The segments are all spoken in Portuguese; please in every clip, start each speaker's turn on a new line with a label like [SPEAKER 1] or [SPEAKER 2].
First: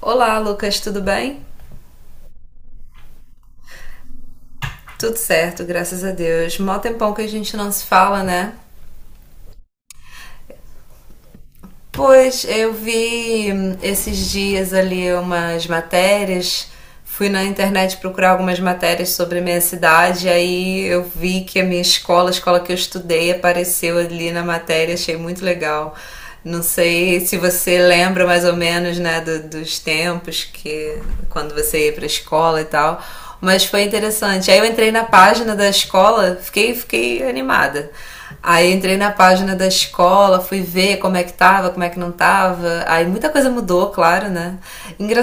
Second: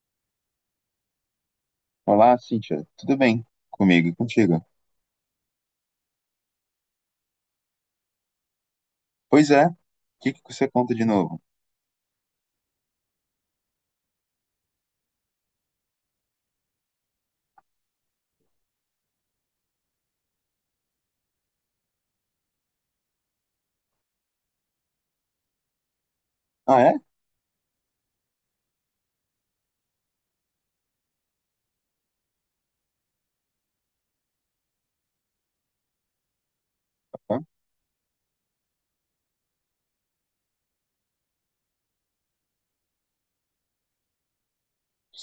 [SPEAKER 1] Olá, Lucas, tudo bem?
[SPEAKER 2] Olá, Cíntia. Tudo bem? Comigo e contigo?
[SPEAKER 1] Tudo certo, graças a Deus. Mó tempão que a gente não se fala, né?
[SPEAKER 2] Pois é. O que que você conta de novo?
[SPEAKER 1] Pois, eu vi esses dias ali umas matérias, fui na internet procurar algumas matérias sobre a minha cidade, aí eu vi que a minha escola, a escola que eu estudei, apareceu ali na matéria, achei muito legal. Não
[SPEAKER 2] Ah, é?
[SPEAKER 1] sei se você lembra mais ou menos, né, dos tempos que quando você ia para a escola e tal, mas foi interessante. Aí eu entrei na página da escola, fiquei
[SPEAKER 2] Hã?
[SPEAKER 1] animada. Aí entrei na página da escola, fui ver como é que tava, como é que não tava. Aí muita coisa mudou, claro, né?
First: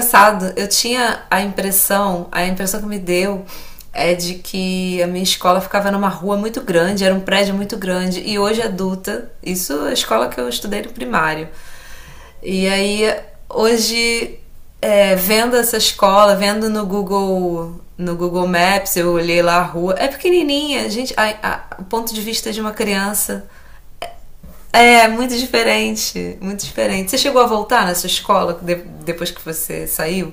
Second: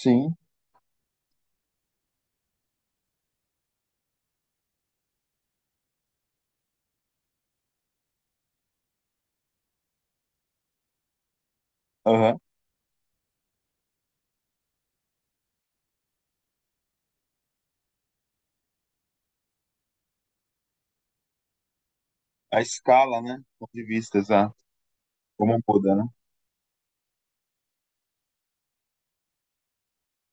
[SPEAKER 2] Sim.
[SPEAKER 1] eu tinha a impressão que me deu é de que a minha escola ficava numa rua muito grande, era um prédio muito grande. E hoje adulta, isso é a escola que eu estudei no primário.
[SPEAKER 2] Aham.
[SPEAKER 1] E aí, hoje, é, vendo essa escola, vendo no Google Maps, eu olhei lá a rua. É pequenininha, gente. O ponto de vista de
[SPEAKER 2] A
[SPEAKER 1] uma
[SPEAKER 2] escala, né?
[SPEAKER 1] criança
[SPEAKER 2] Ponto de vista, exato.
[SPEAKER 1] é muito
[SPEAKER 2] Como muda, né?
[SPEAKER 1] diferente, muito diferente. Você chegou a voltar nessa escola depois que você saiu?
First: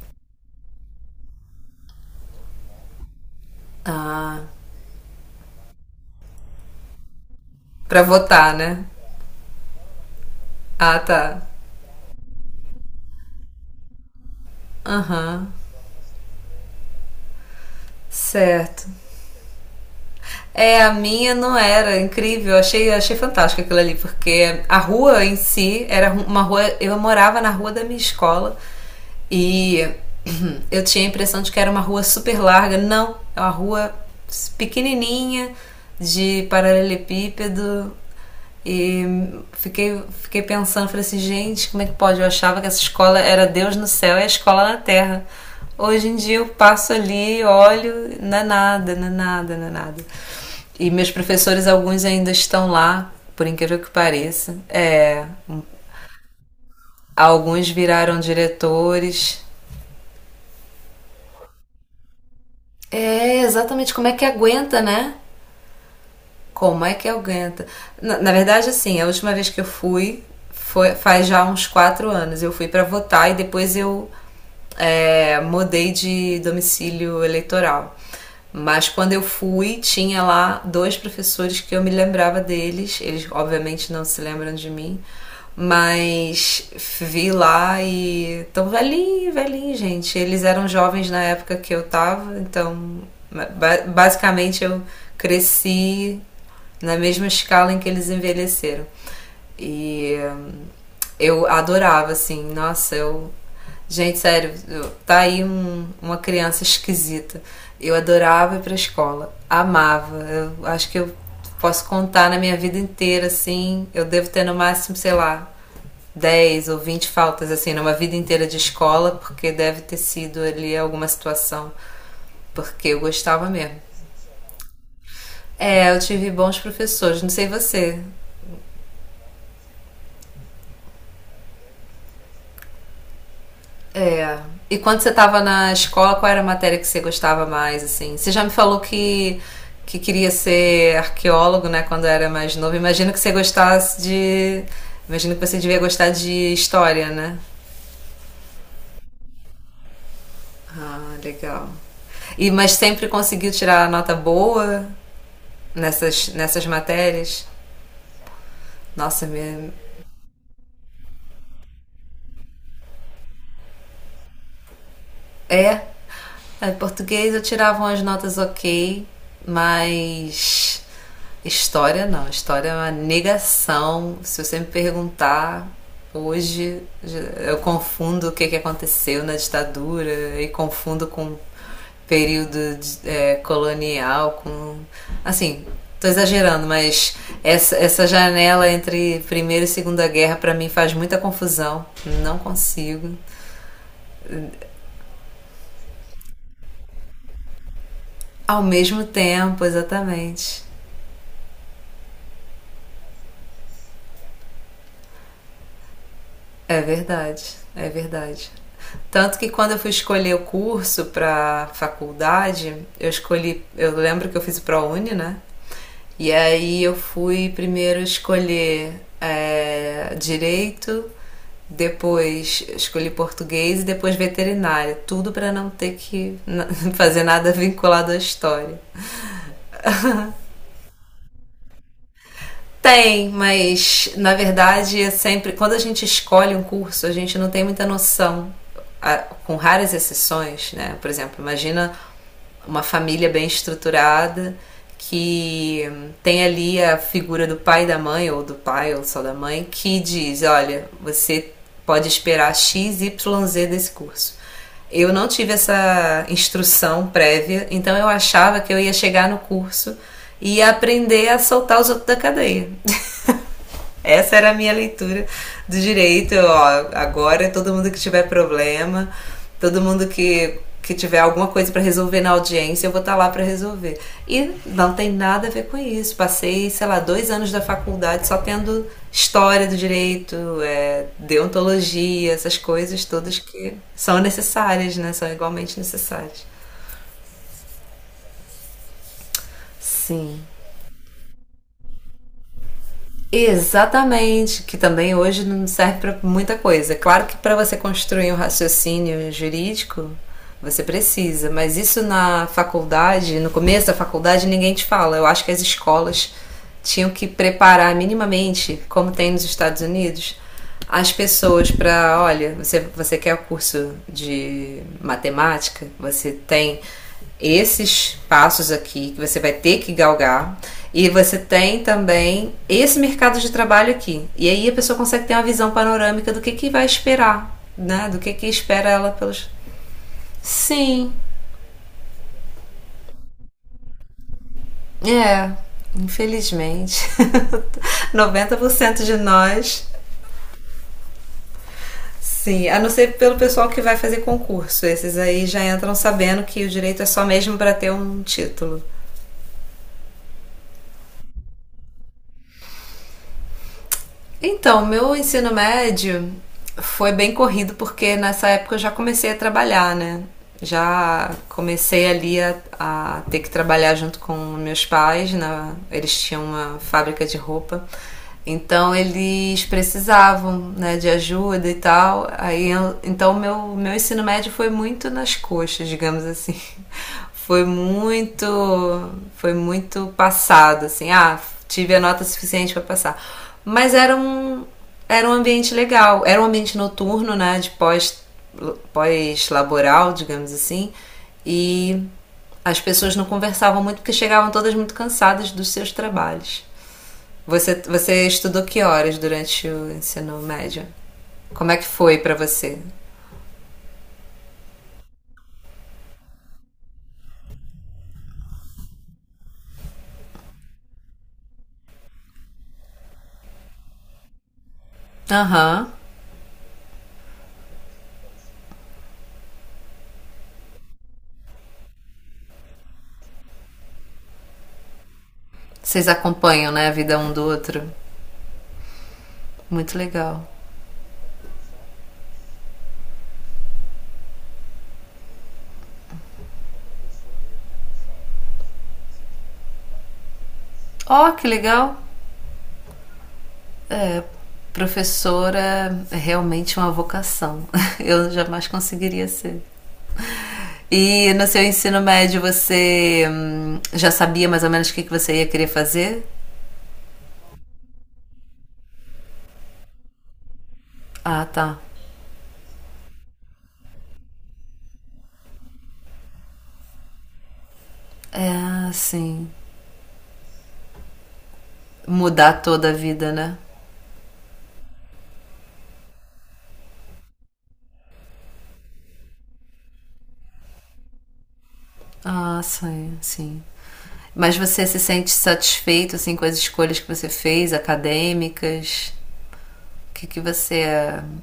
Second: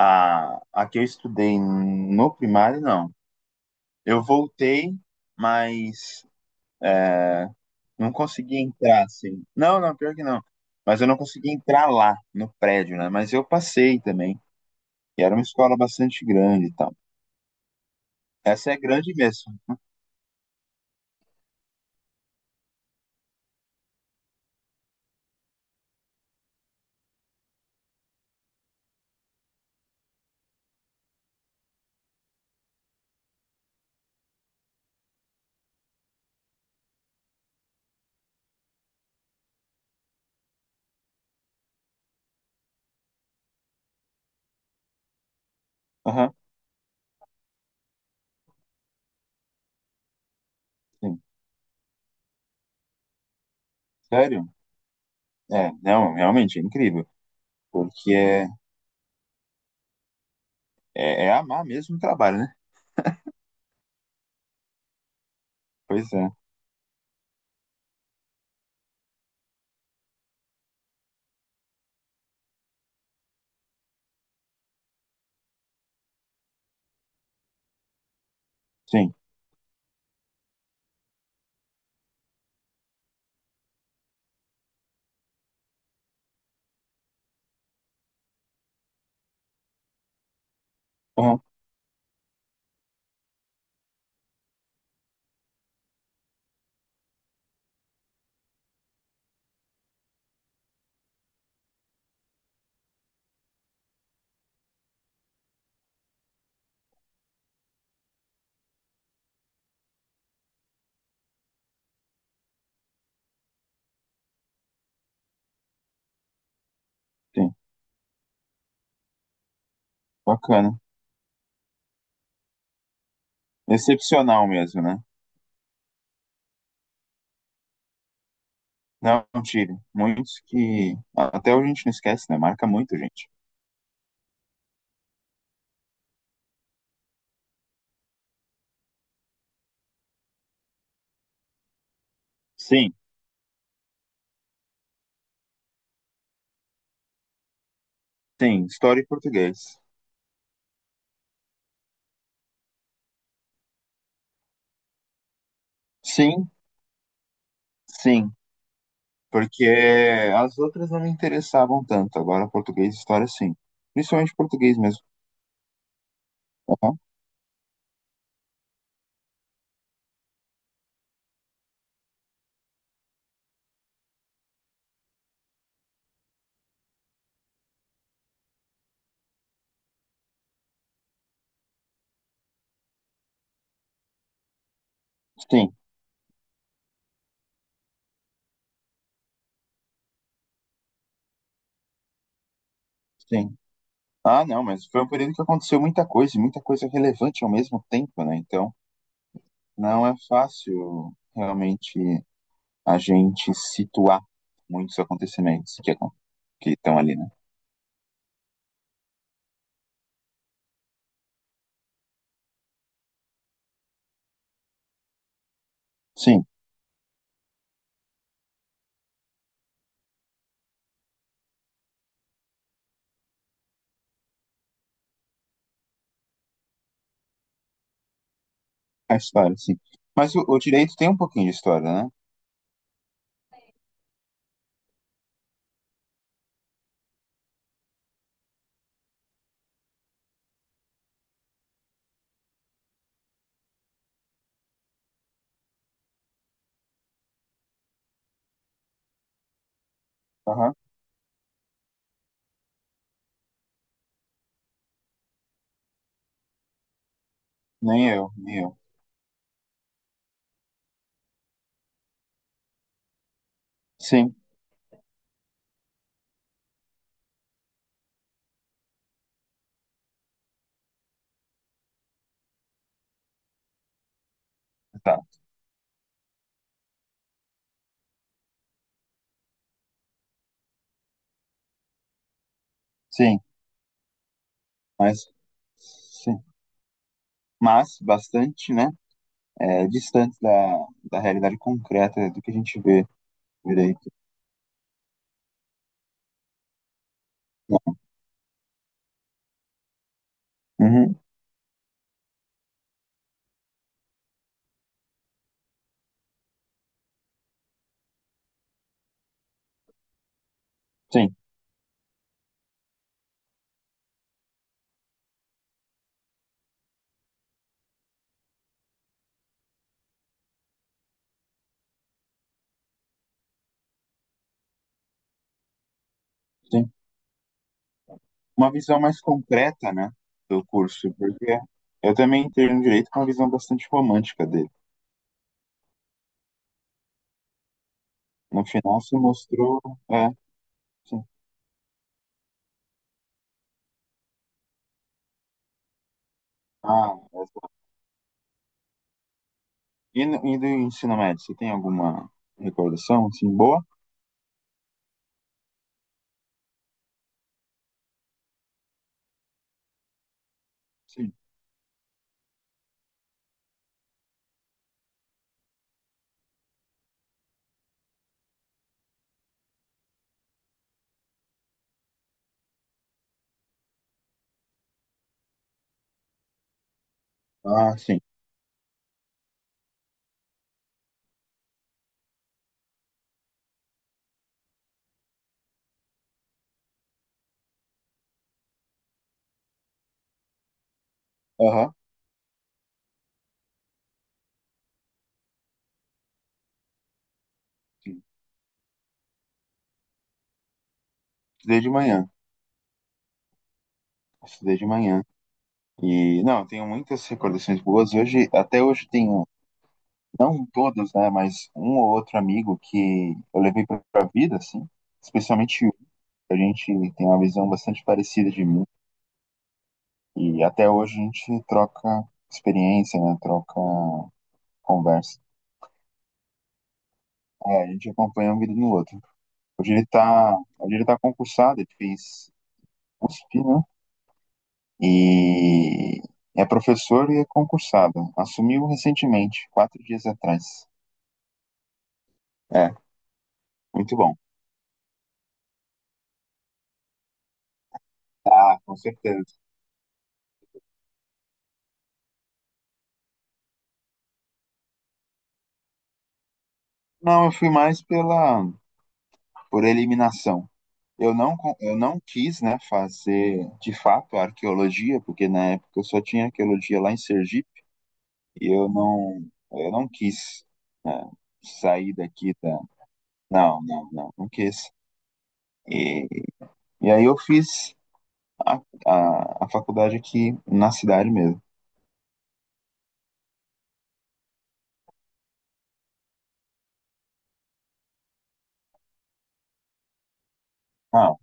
[SPEAKER 2] A que eu estudei no primário, não. Eu
[SPEAKER 1] Ah,
[SPEAKER 2] voltei, mas é,
[SPEAKER 1] pra
[SPEAKER 2] não
[SPEAKER 1] votar,
[SPEAKER 2] consegui
[SPEAKER 1] né?
[SPEAKER 2] entrar, assim. Não, não, pior que não.
[SPEAKER 1] Ah,
[SPEAKER 2] Mas eu não
[SPEAKER 1] tá.
[SPEAKER 2] consegui entrar lá, no prédio, né? Mas eu passei também. E era
[SPEAKER 1] Aham,
[SPEAKER 2] uma
[SPEAKER 1] uhum,
[SPEAKER 2] escola bastante grande e tal. Essa é
[SPEAKER 1] certo.
[SPEAKER 2] grande mesmo.
[SPEAKER 1] É, a minha não era incrível, achei, achei fantástico aquilo ali, porque a rua em si era uma rua. Eu morava na rua da minha escola e eu tinha a impressão de que era uma rua super larga. Não, é uma rua pequenininha de paralelepípedo. E fiquei pensando, falei assim, gente, como é que pode? Eu achava que essa escola era Deus no céu e a escola na terra. Hoje em
[SPEAKER 2] Aham,
[SPEAKER 1] dia eu passo ali, olho, não é nada, não é nada, não é nada. E meus
[SPEAKER 2] sim.
[SPEAKER 1] professores, alguns ainda estão lá, por incrível que
[SPEAKER 2] Sério?
[SPEAKER 1] pareça. É,
[SPEAKER 2] É, não, realmente é incrível,
[SPEAKER 1] alguns
[SPEAKER 2] porque
[SPEAKER 1] viraram
[SPEAKER 2] é,
[SPEAKER 1] diretores.
[SPEAKER 2] é, é amar mesmo o trabalho, né?
[SPEAKER 1] É, exatamente, como é que aguenta, né?
[SPEAKER 2] Pois é,
[SPEAKER 1] Como é que aguenta? Na verdade, assim, a última vez que eu fui foi faz já uns 4 anos. Eu fui para votar e depois eu é, mudei de domicílio eleitoral. Mas quando
[SPEAKER 2] sim,
[SPEAKER 1] eu fui, tinha lá dois professores que eu me lembrava deles. Eles, obviamente, não se lembram de mim, mas vi lá e tão velhinho, velhinho, gente. Eles eram jovens na
[SPEAKER 2] aham,
[SPEAKER 1] época que eu tava, então basicamente eu cresci na mesma escala em que eles envelheceram. E eu adorava, assim, nossa, eu gente, sério, tá aí uma criança esquisita. Eu adorava ir pra escola, amava. Eu acho que eu posso contar na minha vida inteira, assim. Eu devo ter no máximo, sei lá, 10 ou 20 faltas,
[SPEAKER 2] sim,
[SPEAKER 1] assim, numa vida inteira de escola, porque deve ter sido ali
[SPEAKER 2] bacana.
[SPEAKER 1] alguma situação. Porque eu gostava mesmo.
[SPEAKER 2] Excepcional mesmo, né?
[SPEAKER 1] É, eu tive bons professores, não sei você.
[SPEAKER 2] Não, tire. Muitos que até hoje a gente não esquece, né? Marca muito, gente.
[SPEAKER 1] É. E quando você estava na escola, qual era a matéria que você gostava mais, assim? Você já me falou que queria ser arqueólogo, né, quando era mais novo.
[SPEAKER 2] Sim,
[SPEAKER 1] Imagino que você gostasse de... Imagino que você devia gostar de história, né?
[SPEAKER 2] sim, história e português.
[SPEAKER 1] Ah, legal. E, mas sempre conseguiu tirar nota boa nessas,
[SPEAKER 2] Sim,
[SPEAKER 1] nessas matérias?
[SPEAKER 2] sim,
[SPEAKER 1] Nossa,
[SPEAKER 2] porque
[SPEAKER 1] me,
[SPEAKER 2] as outras não me interessavam tanto, agora português e história sim. Principalmente português mesmo.
[SPEAKER 1] é. É,
[SPEAKER 2] Aham,
[SPEAKER 1] português eu tirava umas notas ok, mas história não. História é uma negação. Se você me perguntar hoje, eu confundo o que, que aconteceu na ditadura e confundo com período é, colonial, com. Assim,
[SPEAKER 2] sim,
[SPEAKER 1] tô exagerando, mas essa janela entre Primeira e Segunda Guerra para mim faz muita confusão. Não consigo.
[SPEAKER 2] sim. Ah, não, mas foi um período que aconteceu muita coisa, e muita coisa relevante ao mesmo tempo, né?
[SPEAKER 1] Ao
[SPEAKER 2] Então,
[SPEAKER 1] mesmo tempo,
[SPEAKER 2] não é
[SPEAKER 1] exatamente.
[SPEAKER 2] fácil realmente a gente situar muitos acontecimentos que
[SPEAKER 1] É
[SPEAKER 2] estão ali, né?
[SPEAKER 1] verdade, é verdade. Tanto que quando eu fui escolher o curso para faculdade, eu escolhi, eu lembro que eu fiz o ProUni, né? E
[SPEAKER 2] Sim,
[SPEAKER 1] aí eu fui primeiro escolher é, direito, depois escolhi português e depois veterinária, tudo para não ter que fazer nada vinculado à história.
[SPEAKER 2] a história, sim. Mas o direito tem um pouquinho de história, né?
[SPEAKER 1] Tem, mas na verdade é sempre. Quando a gente escolhe um curso, a gente não tem muita noção, a- com raras exceções, né? Por exemplo, imagina uma família bem estruturada que tem ali a figura do pai e da mãe, ou do pai ou só da mãe, que diz:
[SPEAKER 2] Aham.
[SPEAKER 1] olha, você pode esperar X, Y, Z desse curso. Eu não tive essa instrução prévia, então
[SPEAKER 2] Nem
[SPEAKER 1] eu
[SPEAKER 2] eu, nem
[SPEAKER 1] achava que eu
[SPEAKER 2] eu.
[SPEAKER 1] ia chegar no curso e aprender a soltar os outros da cadeia.
[SPEAKER 2] Sim,
[SPEAKER 1] Essa era a minha leitura do direito. Ó, agora, todo mundo que tiver problema, todo mundo que tiver alguma coisa para resolver na audiência, eu vou estar tá lá para resolver. E não tem
[SPEAKER 2] tá.
[SPEAKER 1] nada a ver com isso. Passei, sei lá, 2 anos da faculdade só tendo história do direito, é, deontologia, essas coisas todas
[SPEAKER 2] Sim,
[SPEAKER 1] que são necessárias, né? São
[SPEAKER 2] mas
[SPEAKER 1] igualmente
[SPEAKER 2] sim.
[SPEAKER 1] necessárias.
[SPEAKER 2] Mas bastante, né? É, distante
[SPEAKER 1] Sim.
[SPEAKER 2] da realidade concreta do que a gente vê direito.
[SPEAKER 1] Exatamente, que também hoje não serve para muita coisa. Claro que para você construir um raciocínio jurídico, você
[SPEAKER 2] Uhum,
[SPEAKER 1] precisa, mas isso na faculdade, no começo da faculdade, ninguém te fala. Eu acho que as escolas tinham que preparar minimamente, como tem nos Estados Unidos, as
[SPEAKER 2] sim,
[SPEAKER 1] pessoas para, olha, você, você quer o curso de matemática? Você tem esses passos aqui que você vai ter que galgar. E você tem também esse mercado de trabalho aqui. E aí a pessoa consegue ter uma visão panorâmica do que vai
[SPEAKER 2] sim.
[SPEAKER 1] esperar, né? Do que
[SPEAKER 2] Uma
[SPEAKER 1] espera
[SPEAKER 2] visão
[SPEAKER 1] ela
[SPEAKER 2] mais
[SPEAKER 1] pelos.
[SPEAKER 2] concreta, né, do curso,
[SPEAKER 1] Sim,
[SPEAKER 2] porque eu também entrei no direito com uma visão bastante romântica dele.
[SPEAKER 1] é. Infelizmente, noventa
[SPEAKER 2] No
[SPEAKER 1] por
[SPEAKER 2] final
[SPEAKER 1] cento de
[SPEAKER 2] se mostrou,
[SPEAKER 1] nós
[SPEAKER 2] é, sim.
[SPEAKER 1] sim, a não ser pelo pessoal que vai fazer concurso. Esses aí já entram sabendo que o direito é
[SPEAKER 2] Ah,
[SPEAKER 1] só mesmo
[SPEAKER 2] essa-
[SPEAKER 1] para ter um título.
[SPEAKER 2] e, e do ensino médio, você tem alguma recordação, assim, boa?
[SPEAKER 1] Então, meu ensino médio foi bem corrido porque nessa época eu já comecei a trabalhar, né? Já
[SPEAKER 2] Sim.
[SPEAKER 1] comecei ali a ter que trabalhar junto com meus pais, eles tinham uma fábrica de roupa. Então eles precisavam né, de ajuda e tal. Aí eu- então meu ensino médio foi muito nas coxas, digamos assim. foi
[SPEAKER 2] Ah, sim.
[SPEAKER 1] muito, foi muito passado, assim, ah, tive a nota suficiente para passar. Mas era um ambiente legal, era um ambiente noturno, né, de pós, pós-laboral, digamos assim,
[SPEAKER 2] Aham,
[SPEAKER 1] e as pessoas não conversavam muito porque chegavam todas muito cansadas dos seus trabalhos. Você,
[SPEAKER 2] sim.
[SPEAKER 1] você estudou que horas durante o ensino médio? Como é
[SPEAKER 2] Estudei
[SPEAKER 1] que
[SPEAKER 2] de
[SPEAKER 1] foi
[SPEAKER 2] manhã,
[SPEAKER 1] para você?
[SPEAKER 2] estudei de manhã. E, não, eu tenho muitas recordações boas. Hoje, até hoje tenho, não todos, né, mas um ou outro amigo que eu levei pra vida, assim,
[SPEAKER 1] Aham.
[SPEAKER 2] especialmente um.
[SPEAKER 1] Uhum.
[SPEAKER 2] A gente tem uma visão bastante parecida de mim. E até hoje a gente troca experiência, né? Troca conversa.
[SPEAKER 1] Vocês acompanham, né, a vida um do outro?
[SPEAKER 2] É, a gente acompanha um vídeo no outro. Hoje
[SPEAKER 1] Muito
[SPEAKER 2] ele
[SPEAKER 1] legal.
[SPEAKER 2] tá, hoje ele tá concursado, ele fez USP, né? E é professor e é concursado. Assumiu recentemente, 4 dias atrás.
[SPEAKER 1] Ó, que legal!
[SPEAKER 2] É, muito bom.
[SPEAKER 1] Professora é realmente uma vocação. Eu jamais
[SPEAKER 2] Ah, com
[SPEAKER 1] conseguiria
[SPEAKER 2] certeza.
[SPEAKER 1] ser. E no seu ensino médio você já sabia mais ou menos o que que você ia querer fazer?
[SPEAKER 2] Não, eu fui mais pela por eliminação.
[SPEAKER 1] Ah, tá.
[SPEAKER 2] Eu não quis, né, fazer de fato a arqueologia, porque na época eu só tinha arqueologia lá em Sergipe. E
[SPEAKER 1] É, sim.
[SPEAKER 2] eu não quis, né, sair daqui
[SPEAKER 1] Mudar
[SPEAKER 2] da.
[SPEAKER 1] toda a vida, né?
[SPEAKER 2] Não, não, não, não quis. E, e aí eu fiz a, a faculdade aqui na cidade mesmo.
[SPEAKER 1] Ah, sim, sim. Mas você se sente satisfeito assim com as escolhas que você fez, acadêmicas? O que que você
[SPEAKER 2] Ah,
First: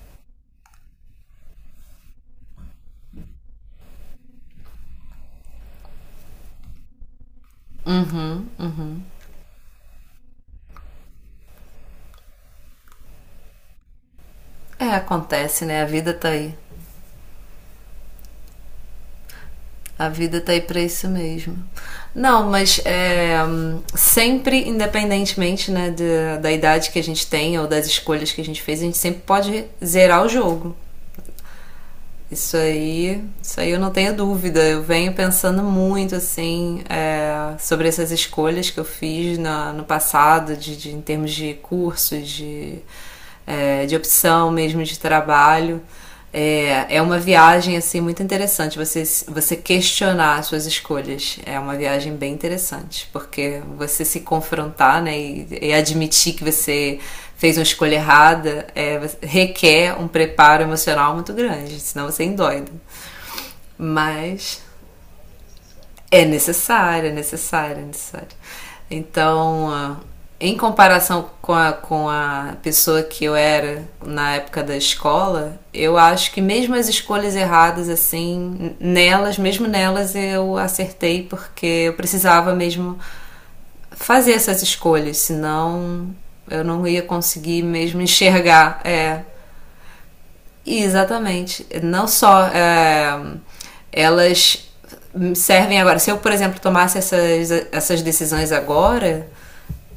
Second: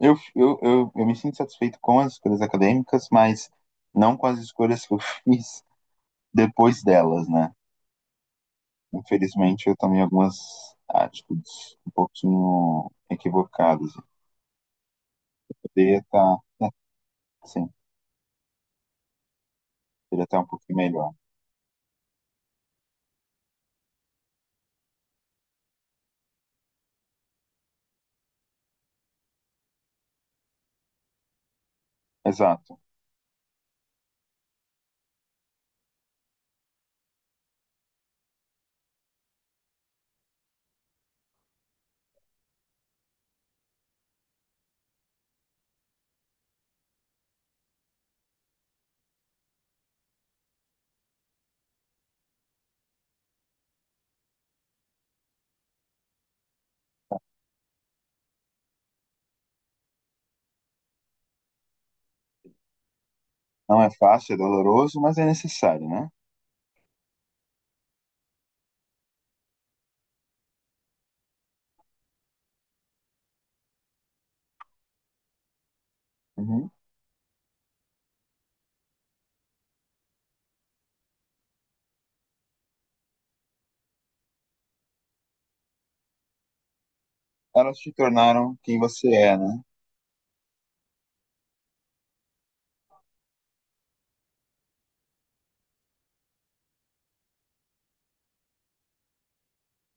[SPEAKER 2] eu me sinto satisfeito com as escolhas acadêmicas, mas não com as escolhas que eu fiz depois delas, né? Infelizmente, eu tomei algumas atitudes um pouquinho equivocadas. Eu
[SPEAKER 1] é, acontece, né? A
[SPEAKER 2] poderia
[SPEAKER 1] vida tá
[SPEAKER 2] estar,
[SPEAKER 1] aí.
[SPEAKER 2] né, sim,
[SPEAKER 1] A
[SPEAKER 2] poderia
[SPEAKER 1] vida
[SPEAKER 2] estar um
[SPEAKER 1] tá aí
[SPEAKER 2] pouquinho
[SPEAKER 1] pra isso
[SPEAKER 2] melhor.
[SPEAKER 1] mesmo. Não, mas é, sempre, independentemente né, da, da idade que a gente tem ou das escolhas que a gente fez, a gente sempre pode zerar o jogo.
[SPEAKER 2] Exato.
[SPEAKER 1] Isso aí eu não tenho dúvida. Eu venho pensando muito assim é, sobre essas escolhas que eu fiz na- no passado, de, em termos de curso, de, é, de opção mesmo de trabalho. É, é uma viagem assim muito interessante. Você questionar as suas escolhas é uma viagem bem interessante, porque você se confrontar, né, e admitir que você fez uma escolha errada, é, requer um preparo emocional muito grande, senão você endoida.
[SPEAKER 2] Não é fácil, é
[SPEAKER 1] Mas
[SPEAKER 2] doloroso, mas é necessário, né?
[SPEAKER 1] é necessário, é necessário, é necessário. Então, ah, em comparação com a pessoa que eu era na época da escola, eu acho que
[SPEAKER 2] Uhum.
[SPEAKER 1] mesmo as escolhas erradas, assim, nelas, mesmo nelas eu acertei, porque eu precisava mesmo fazer essas escolhas, senão eu não ia conseguir
[SPEAKER 2] Elas te
[SPEAKER 1] mesmo
[SPEAKER 2] tornaram quem
[SPEAKER 1] enxergar
[SPEAKER 2] você
[SPEAKER 1] é,
[SPEAKER 2] é, né?
[SPEAKER 1] exatamente. Não só é, elas servem agora. Se eu, por exemplo, tomasse essas decisões agora,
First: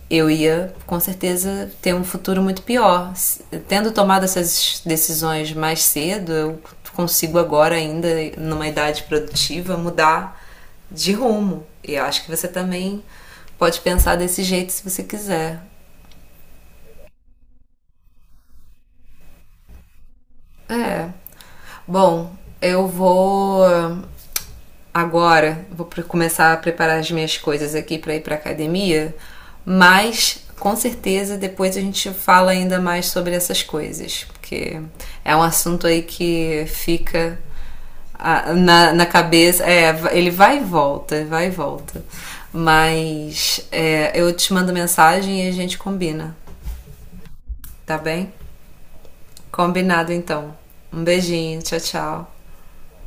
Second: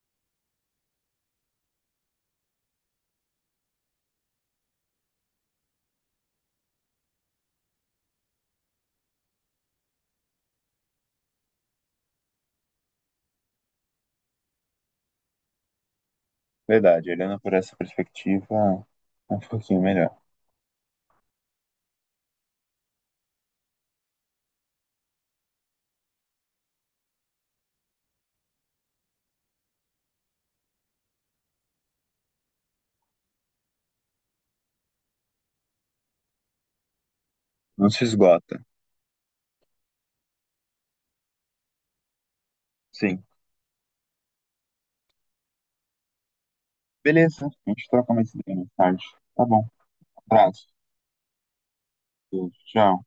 [SPEAKER 1] eu ia com certeza ter um futuro muito pior. Tendo tomado essas decisões mais cedo, eu consigo agora, ainda numa idade produtiva, mudar de rumo. E eu acho que você também pode pensar desse jeito se você quiser.
[SPEAKER 2] Verdade, olhando por essa perspectiva, é um pouquinho melhor.
[SPEAKER 1] É. Bom, eu vou agora, vou começar a preparar as minhas coisas aqui para ir para academia, mas com certeza depois a gente fala ainda mais sobre essas coisas, porque é um assunto aí que fica
[SPEAKER 2] Não se
[SPEAKER 1] ah,
[SPEAKER 2] esgota.
[SPEAKER 1] na cabeça, é, ele vai e volta, vai e volta.
[SPEAKER 2] Sim.
[SPEAKER 1] Mas é, eu te mando mensagem e a gente combina,
[SPEAKER 2] Beleza, a gente
[SPEAKER 1] tá
[SPEAKER 2] troca
[SPEAKER 1] bem?
[SPEAKER 2] mais ideia mais tarde. Tá bom,
[SPEAKER 1] Combinado então.
[SPEAKER 2] abraço.
[SPEAKER 1] Um beijinho, tchau, tchau.
[SPEAKER 2] Beijo, tchau.